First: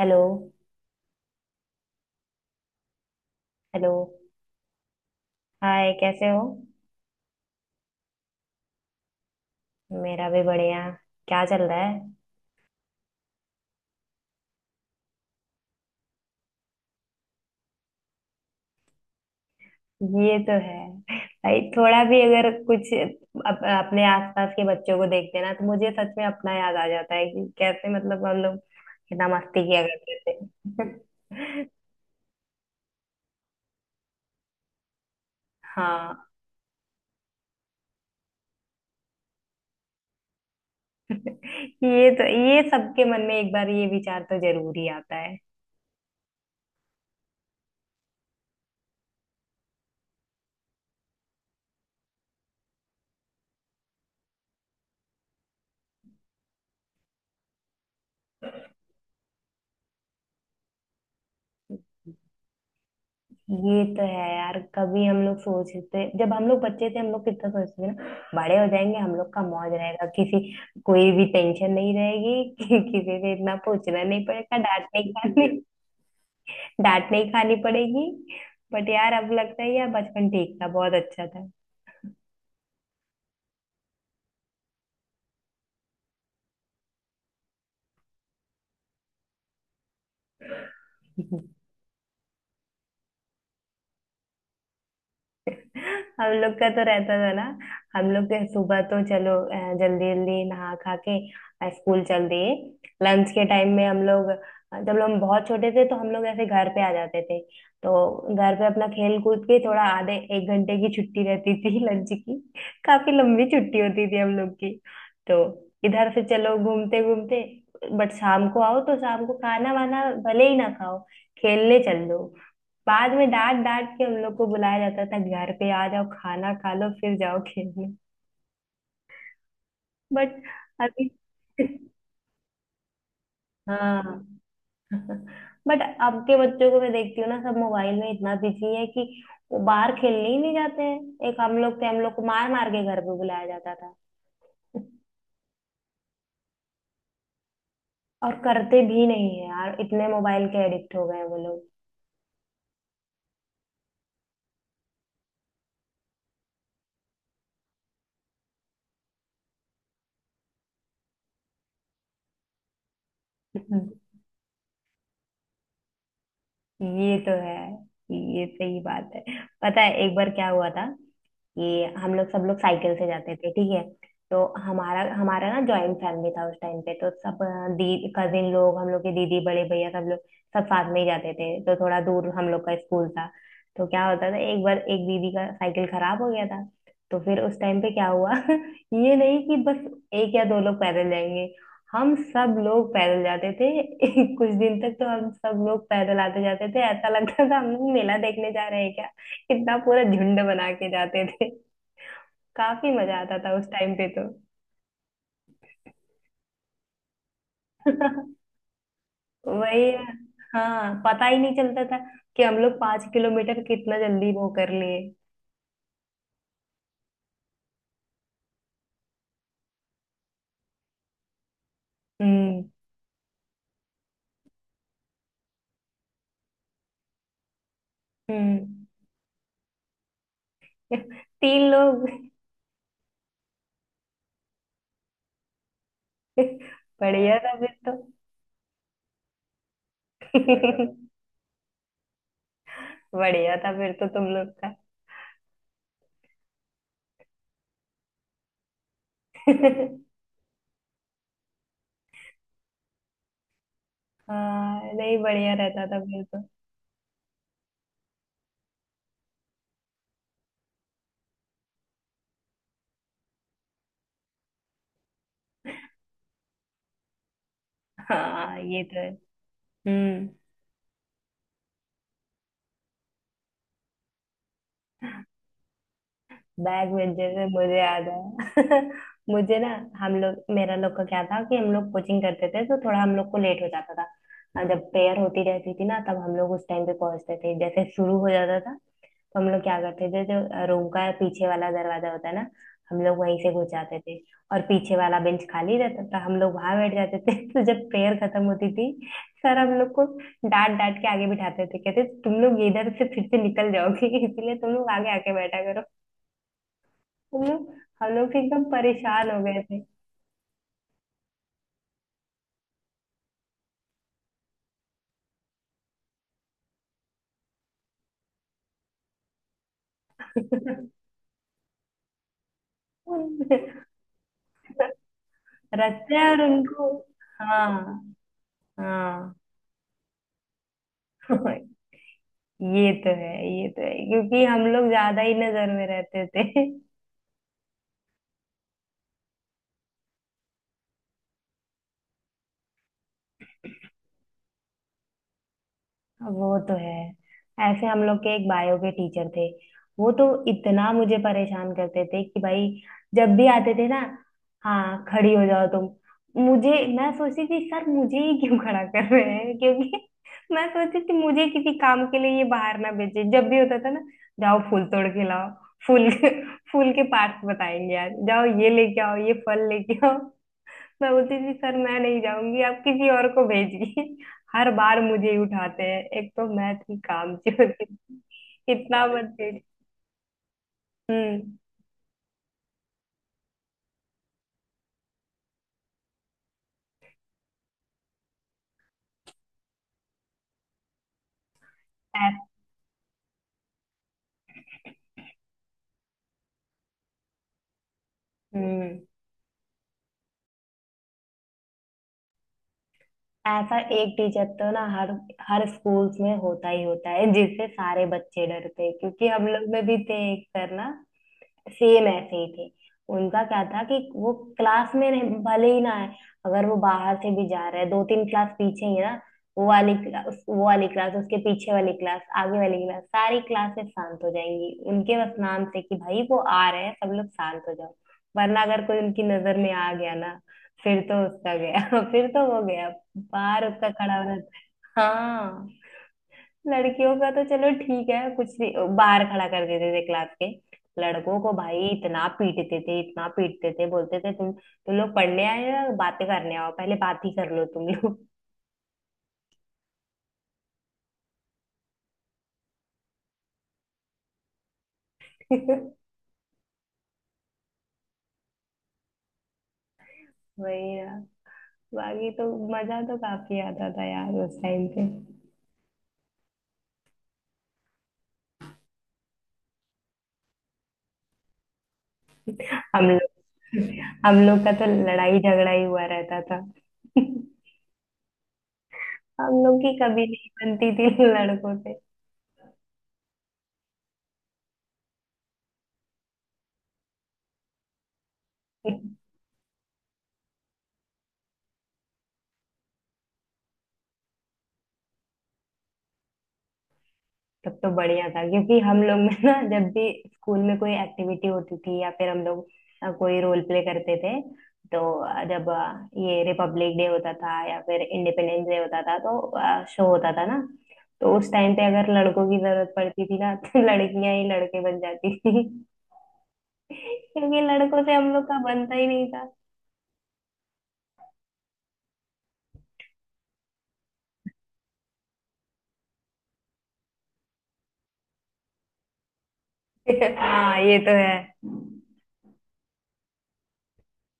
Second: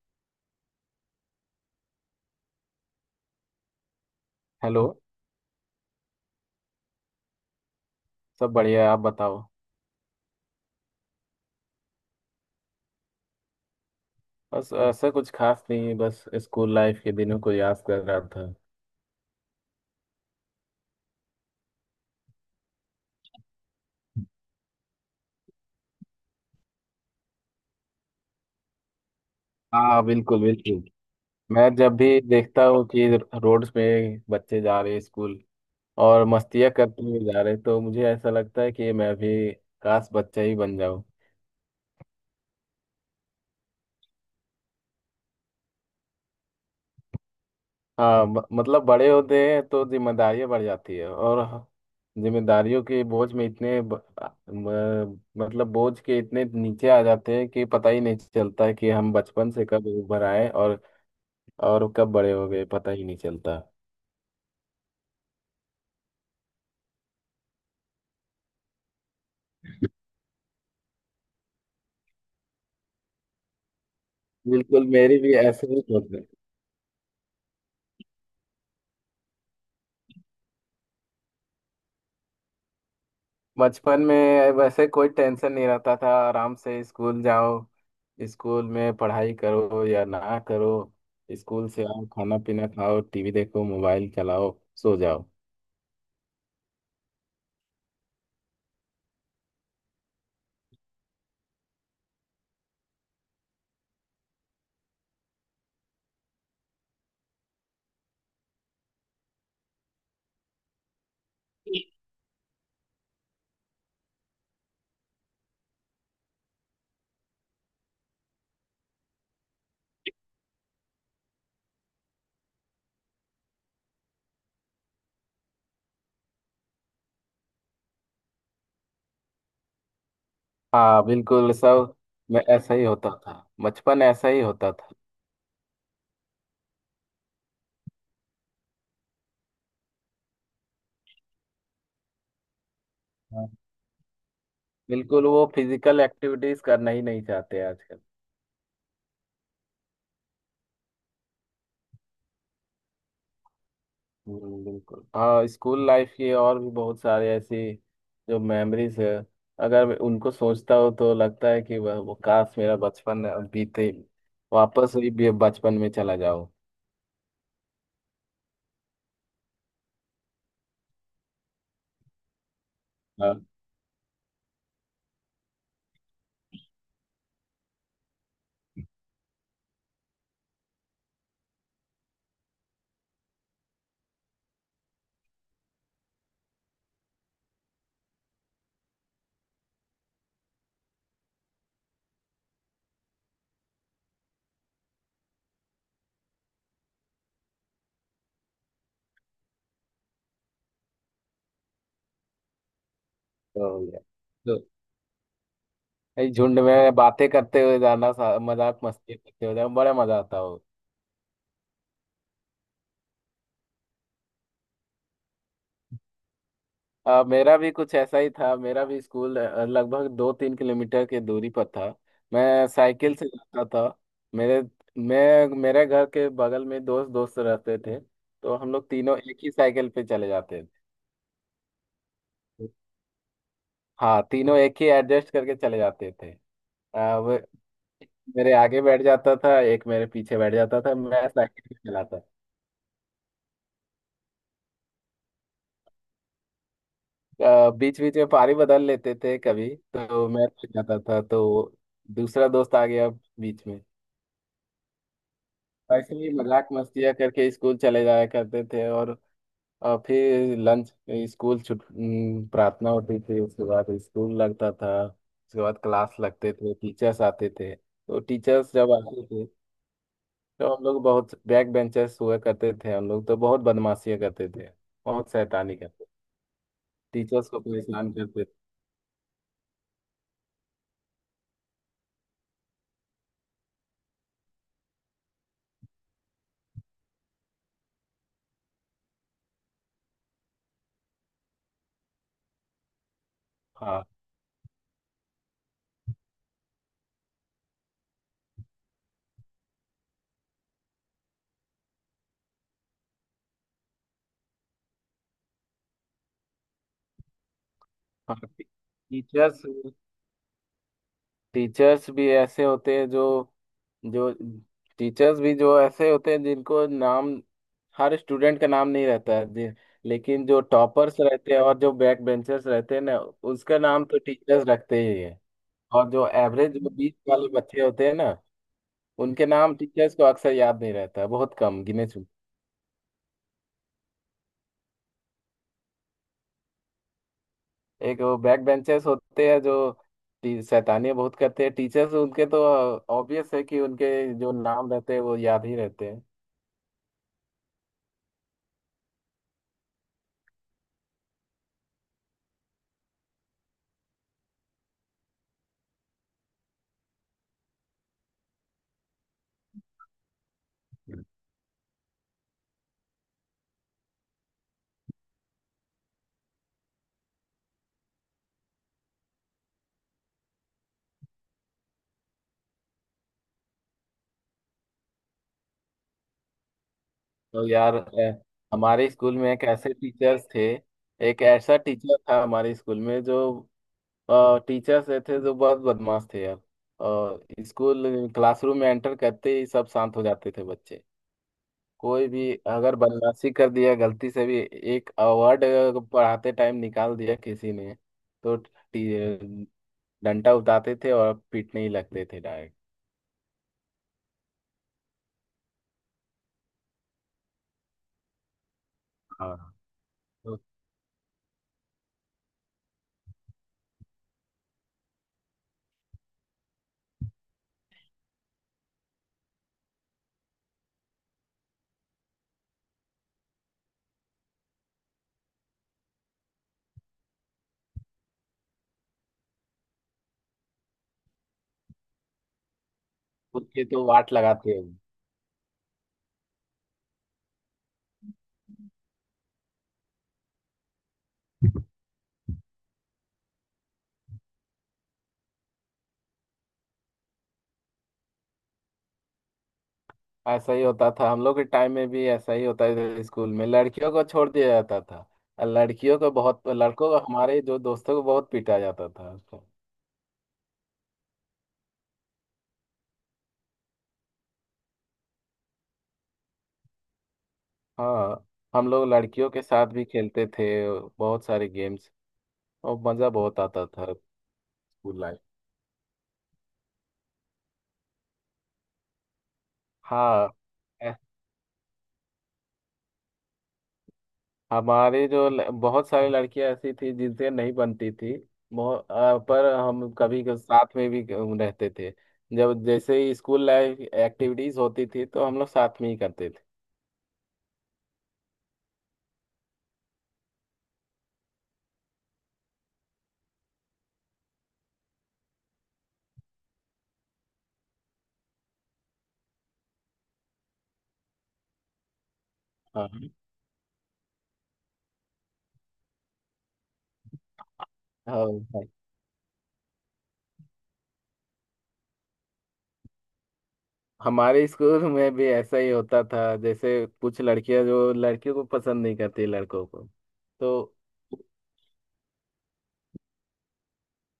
Hello. Hello. Hello. Hi, कैसे हो? सब बढ़िया है, आप बताओ। मेरा भी बढ़िया। क्या चल रहा है? बस ऐसा कुछ खास नहीं, बस स्कूल लाइफ के दिनों को याद कर रहा था। ये तो है भाई। थोड़ा भी अगर कुछ अपने आसपास के बच्चों को देखते हैं ना, तो मुझे सच में अपना याद आ जाता है कि कैसे मतलब हम लोग कितना मस्ती किया हाँ, करते बिल्कुल बिल्कुल थे। मैं जब भी देखता हूँ कि रोड्स पे बच्चे जा रहे हैं स्कूल, हाँ, और मस्तियाँ करते हुए जा रहे हैं, तो मुझे ऐसा लगता है कि मैं भी काश बच्चा ही बन जाऊँ। ये तो ये सबके मन में एक बार ये विचार तो जरूर ही आता हाँ, मतलब बड़े होते हैं तो जिम्मेदारियां बढ़ जाती है, और जिम्मेदारियों के बोझ में म, मतलब बोझ के इतने नीचे आ जाते हैं कि पता ही नहीं चलता है कि हम बचपन से कब उभर आए, और कब है। बड़े हो गए पता ही नहीं चलता। ये तो है यार। कभी हम लोग सोचते, जब हम लोग बच्चे थे हम लोग कितना सोचते थे ना, बड़े हो जाएंगे हम लोग का मौज रहेगा, किसी कोई भी टेंशन नहीं रहेगी कि, किसी से इतना पूछना नहीं पड़ेगा, डांट बिल्कुल, नहीं मेरी भी खानी। ऐसे ही होता है। डांट नहीं खानी पड़ेगी। बट यार, अब लगता है यार बचपन ठीक था, बहुत अच्छा था। बचपन में वैसे कोई टेंशन नहीं रहता था, आराम से स्कूल जाओ, स्कूल में पढ़ाई करो या ना करो, स्कूल से आओ, खाना पीना खाओ, टीवी देखो, मोबाइल चलाओ, सो जाओ। हम लोग का तो रहता था ना। हम लोग के सुबह तो चलो, जल्दी जल्दी नहा खा के स्कूल चल दिए। लंच के टाइम में हम लोग जब हम बहुत छोटे थे तो हम लोग ऐसे घर पे आ जाते थे। तो घर पे अपना खेल कूद के थोड़ा आधे एक घंटे की छुट्टी रहती थी लंच की। काफी लंबी छुट्टी होती थी हम लोग की। तो इधर से चलो, घूमते घूमते। बट शाम को आओ तो शाम को खाना वाना भले ही ना खाओ, खेलने चल दो। बाद में डांट डांट के हम लोग को बुलाया जाता था। घर पे आ जाओ, खाना खा लो फिर जाओ खेलने। बट हाँ, अभी बिल्कुल सब। मैं ऐसा ही होता था, बचपन हाँ। ऐसा ही होता था। बट अब के बच्चों को मैं देखती हूँ ना, सब मोबाइल में इतना बिजी है कि वो बाहर खेलने ही नहीं जाते हैं। एक हम लोग थे, हम लोग को मार मार के घर पे बुलाया हाँ, जाता था। बिल्कुल वो फिजिकल एक्टिविटीज करना ही नहीं चाहते आजकल। और करते भी नहीं है यार, इतने मोबाइल के एडिक्ट हो गए हैं वो लोग। बिल्कुल। हाँ, स्कूल लाइफ की और भी बहुत सारे ऐसी जो मेमोरीज है, अगर मैं उनको सोचता हूँ तो लगता है कि वह वो काश मेरा बचपन बीते, वापस वही बचपन में चला जाओ। ये तो है, ये सही बात है। पता है एक बार क्या हुआ था कि हम लोग सब लोग साइकिल से हाँ। जाते थे, ठीक है? तो हमारा हमारा ना जॉइंट फैमिली था उस टाइम पे, तो सब दी कजिन लोग, हम लोग के दीदी, बड़े भैया, सब लोग सब साथ में ही जाते थे। तो थोड़ा दूर हम लोग का स्कूल था। तो क्या होता था, एक बार एक दीदी का साइकिल खराब हो गया था। तो फिर उस टाइम पे क्या हुआ ये नहीं कि बस एक या दो लोग पैदल जाएंगे, हम सब लोग पैदल जाते थे। कुछ दिन तक तो हम सब लोग पैदल आते जाते थे, ऐसा लगता था हम लोग मेला देखने जा रहे हैं। कितना पूरा झुंड बना के जाते थे। काफी मजा आता था उस तो टाइम ये- पे तो। तो ये झुंड में बातें करते हुए जाना, मजाक मस्ती करते हुए जाना, वही बड़ा है, मजा आता हो। हाँ। पता ही नहीं चलता था कि हम लोग 5 किलोमीटर कितना जल्दी वो कर लिए। मेरा भी कुछ ऐसा ही था। मेरा भी स्कूल लगभग 2 3 किलोमीटर की दूरी पर था। हम्म। मैं साइकिल से जाता था। मेरे मैं मेरे घर के बगल में दोस्त दोस्त रहते थे, तो हम हम्म। लोग तीनों एक ही साइकिल पे चले जाते थे। तीन लोग। हाँ, तीनों एक ही एडजस्ट करके चले जाते थे। वो बढ़िया था फिर तो। मेरे आगे बैठ जाता था, एक मेरे पीछे बैठ जाता था, मैं साइकिल पे चलाता बढ़िया था फिर तो तुम लोग का। था। बीच बीच में पारी बदल लेते थे, कभी तो मैं चल जाता था तो दूसरा दोस्त आ गया बीच में। हाँ नहीं, बढ़िया रहता था ऐसे फिर ही तो। मजाक मस्तियाँ करके स्कूल चले जाया करते थे, और फिर लंच, स्कूल छुट। प्रार्थना होती थी, उसके बाद स्कूल लगता था, उसके बाद क्लास लगते थे, टीचर्स आते थे, तो हाँ टीचर्स ये जब तो है। आते थे हम्म। तो हम लोग बहुत बैक बेंचर्स हुआ करते थे। हम लोग तो बहुत बदमाशियाँ करते थे, बहुत शैतानी करते, बैग भेजे से टीचर्स को मुझे याद परेशान करते थे। है। मुझे ना, हम लोग मेरा लोग का क्या था कि हम लोग कोचिंग करते थे, तो थोड़ा हम लोग को लेट हो जाता था। और जब प्रेयर होती रहती थी ना, तब हम लोग उस टाइम पे पहुंचते थे, जैसे शुरू हो जाता था तो हम लोग क्या करते थे, जो रूम का पीछे वाला दरवाजा होता है ना, हम लोग वहीं से घुस जाते हाँ। थे। और पीछे वाला बेंच खाली रहता था, हम लोग वहां बैठ जाते थे। तो जब प्रेयर खत्म होती थी, सर हम लोग को डांट डांट के आगे बिठाते थे, कहते तुम लोग इधर से फिर से निकल जाओगे इसलिए तुम लोग आगे आके बैठा। हम लोग हम लोग हाँ एकदम परेशान हो गए टीचर्स थे। टीचर्स भी ऐसे होते हैं जो जो टीचर्स भी जो ऐसे होते हैं जिनको नाम, हर स्टूडेंट का नाम नहीं रहता है जी, लेकिन जो टॉपर्स रहते हैं और जो बैक बेंचर्स रहते हैं ना, उसका नाम तो टीचर्स रखते ही है। और रखते जो हैं और एवरेज जो उनको। बीच वाले हाँ। बच्चे होते हैं ना, हाँ। उनके नाम टीचर्स को अक्सर याद नहीं रहता है, बहुत कम गिने चुने। ये तो है। ये तो है क्योंकि हम लोग ज्यादा ही नजर में रहते थे। एक वो बैक बेंचर्स होते हैं जो, शैतानियां बहुत करते हैं, टीचर्स उनके तो ऑब्वियस है कि उनके जो नाम रहते हैं वो याद ही रहते हैं। वो तो है। ऐसे हम लोग के एक बायो के टीचर थे, वो तो इतना मुझे परेशान करते थे कि भाई, जब भी आते थे ना, हाँ खड़ी हो जाओ तुम। मुझे, मैं सोचती थी सर मुझे ही क्यों खड़ा कर रहे हैं, क्योंकि मैं सोचती थी मुझे किसी काम के लिए ये बाहर ना भेजे, जब भी होता था ना, जाओ फूल तोड़ के लाओ, फूल, फूल के पार्ट्स बताएंगे आज, जाओ ये लेके आओ, ये फल लेके आओ। मैं बोलती थी सर मैं नहीं जाऊंगी, आप किसी और को भेजिए। हर बार मुझे ही उठाते हैं, एक तो मैं थी काम होती तो थी। यार, इतना हमारे अरे मत स्कूल में भेज। एक ऐसे टीचर्स थे, एक हम्म। ऐसा टीचर था हमारे स्कूल में, जो टीचर्स थे जो बहुत बदमाश थे यार। और स्कूल क्लासरूम में एंटर करते ही सब शांत हो जाते थे बच्चे। कोई ऐस- भी अगर बदमाशी कर दिया गलती से भी, एक वर्ड पढ़ाते टाइम निकाल दिया किसी ने, तो हम्म, टी- डंडा उठाते थे और पीटने ही लगते थे डायरेक्ट। ऐसा एक टीचर तो ना हर हर स्कूल्स में होता ही होता है, जिससे सारे बच्चे डरते हैं। क्योंकि हम हाँ। लोग में भी थे एक तो सर ना, सेम ऐसे ही थे। उनका क्या था कि वो क्लास में रहे भले ही ना आए, अगर वो बाहर से भी जा रहा है दो तीन क्लास पीछे ही है ना, वो वाली क्लास उसके पीछे वाली क्लास, आगे वाली क्लास, सारी क्लासेस शांत हो जाएंगी उनके बस नाम से, कि भाई वो आ रहे हैं सब लोग शांत हो जाओ। वरना अगर कोई उनकी नजर में आ गया ना, फिर तो उसका गया। फिर तो वो गया, बाहर खुद के उसका तो खड़ा वाट होना। लगाते हैं। हाँ। लड़कियों का तो चलो ठीक है, कुछ नहीं बाहर खड़ा कर देते थे क्लास के। लड़कों को भाई इतना पीटते थे, इतना पीटते थे, बोलते थे तुम लोग पढ़ने आए हो या बातें करने आओ पहले बात ही कर लो तुम लोग। ऐसा ही होता था, हम लोग के टाइम में भी ऐसा ही होता था, स्कूल में लड़कियों को छोड़ दिया जाता था, और लड़कियों को बहुत, लड़कों को, हमारे जो दोस्तों को बहुत पीटा जाता था। वही ना। बाकी तो मजा तो काफी आता था यार उस टाइम पे। हाँ। हम लोग लड़कियों के साथ भी खेलते थे, बहुत सारे गेम्स, और हम मज़ा बहुत लोग आता था। हम लोग का तो स्कूल लड़ाई लाइफ। झगड़ा ही हुआ रहता था। हम लोग की कभी नहीं हाँ। बनती थी ऐ- लड़कों से। हमारे जो बहुत सारी लड़कियां ऐसी थी जिनसे नहीं बनती थी, बहुत। पर हम कभी साथ में भी रहते थे, जब जैसे ही स्कूल लाइफ एक्टिविटीज होती थी तो हम लोग साथ में ही करते थे। तब तो बढ़िया था क्योंकि हम लोग में ना, जब भी स्कूल में कोई एक्टिविटी होती थी या फिर हम लोग कोई रोल प्ले करते थे, तो जब ये रिपब्लिक डे होता था या फिर इंडिपेंडेंस डे होता था तो शो होता था ना, तो उस टाइम पे अगर लड़कों की जरूरत पड़ती हाँ। थी ना तो लड़कियां ही लड़के बन जाती थी। क्योंकि लड़कों से हम लोग हाँ का भाई। बनता ही नहीं था। हमारे स्कूल में भी ऐसा ही होता था, जैसे कुछ लड़कियां जो लड़कियों को पसंद नहीं करती लड़कों को, हाँ तो ये तो है।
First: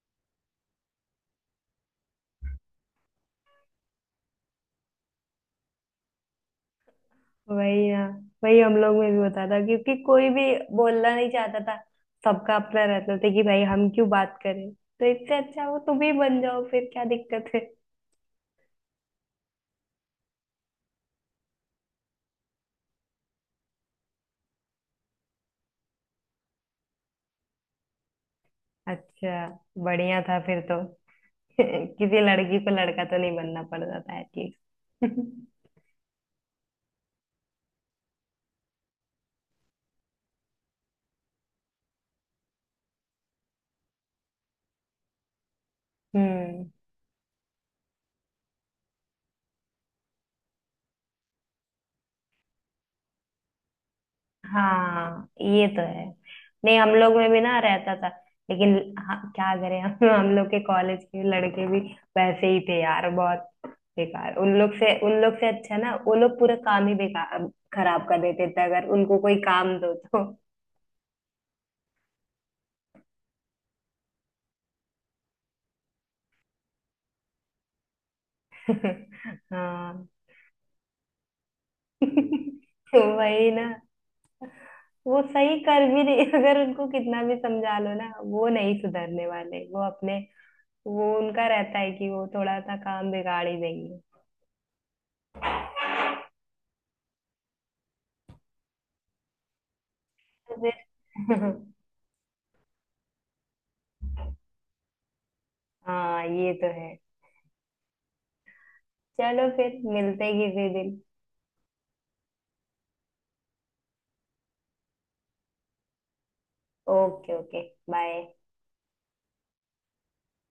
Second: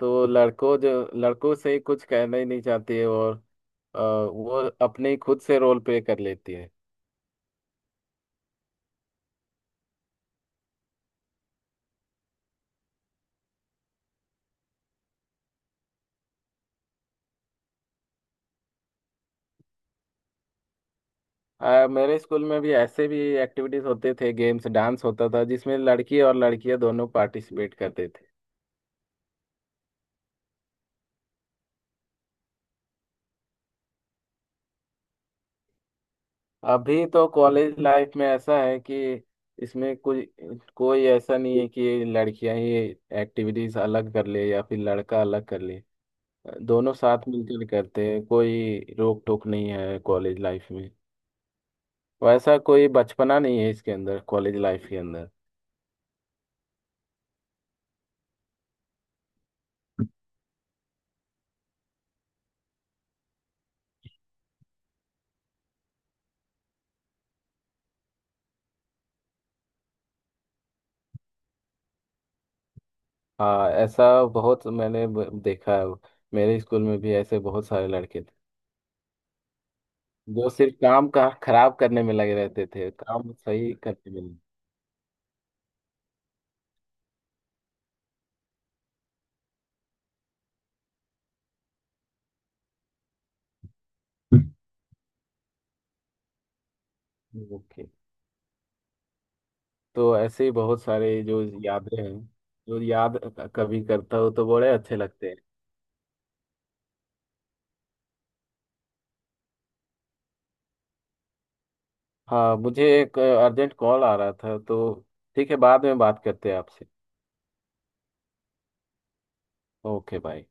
तो लड़कों, जो लड़कों से कुछ कहना ही नहीं चाहती है, और वो अपने ही खुद से रोल प्ले कर लेती है। वही ना, वही हम लोग में भी होता था, क्योंकि कोई भी बोलना नहीं चाहता था। सबका अपना रहता था कि भाई हम क्यों बात करें, तो इससे अच्छा वो तुम ही बन जाओ, फिर क्या दिक्कत है? मेरे स्कूल में भी ऐसे भी एक्टिविटीज होते थे, गेम्स, डांस होता था, जिसमें लड़की और लड़कियां दोनों पार्टिसिपेट करते थे। अच्छा, बढ़िया था फिर तो। किसी लड़की को लड़का तो नहीं बनना पड़ता था एटलीस्ट। अभी तो कॉलेज लाइफ में ऐसा है कि इसमें कोई कोई ऐसा नहीं है कि लड़कियां ही एक्टिविटीज अलग कर ले, या फिर लड़का अलग कर ले, हम्म। दोनों साथ मिलकर करते हैं, कोई रोक टोक नहीं है कॉलेज लाइफ में। वैसा कोई बचपना नहीं है इसके अंदर, कॉलेज लाइफ के हाँ अंदर। ये तो है। नहीं हम लोग में भी ना रहता था, लेकिन हाँ, क्या करें हम। हम लोग के कॉलेज के लड़के भी वैसे ही थे यार, बहुत बेकार। उन लोग से, उन लोग से अच्छा ना, वो लोग पूरा काम ही बेकार खराब कर देते थे अगर उनको कोई काम दो तो। हाँ, ऐसा बहुत मैंने देखा है। मेरे स्कूल में भी ऐसे बहुत सारे लड़के थे हाँ। जो सिर्फ काम का खराब करने में लगे रहते थे, तो काम वही ना, सही करने में वो सही कर भी नहीं, अगर उनको कितना भी समझा लो ना वो नहीं सुधरने वाले, वो अपने वो उनका रहता है कि वो थोड़ा सा काम बिगाड़ ही देंगे। नहीं। ओके। तो ऐसे ही बहुत सारे फिर जो यादें हैं, जो याद कभी करता हो तो बड़े अच्छे लगते हैं। हाँ ये तो है। चलो फिर मिलते हैं किसी दिन। हाँ, मुझे एक अर्जेंट कॉल आ रहा था तो, ठीक है बाद में बात करते हैं आपसे। Okay okay, bye. Okay, bye.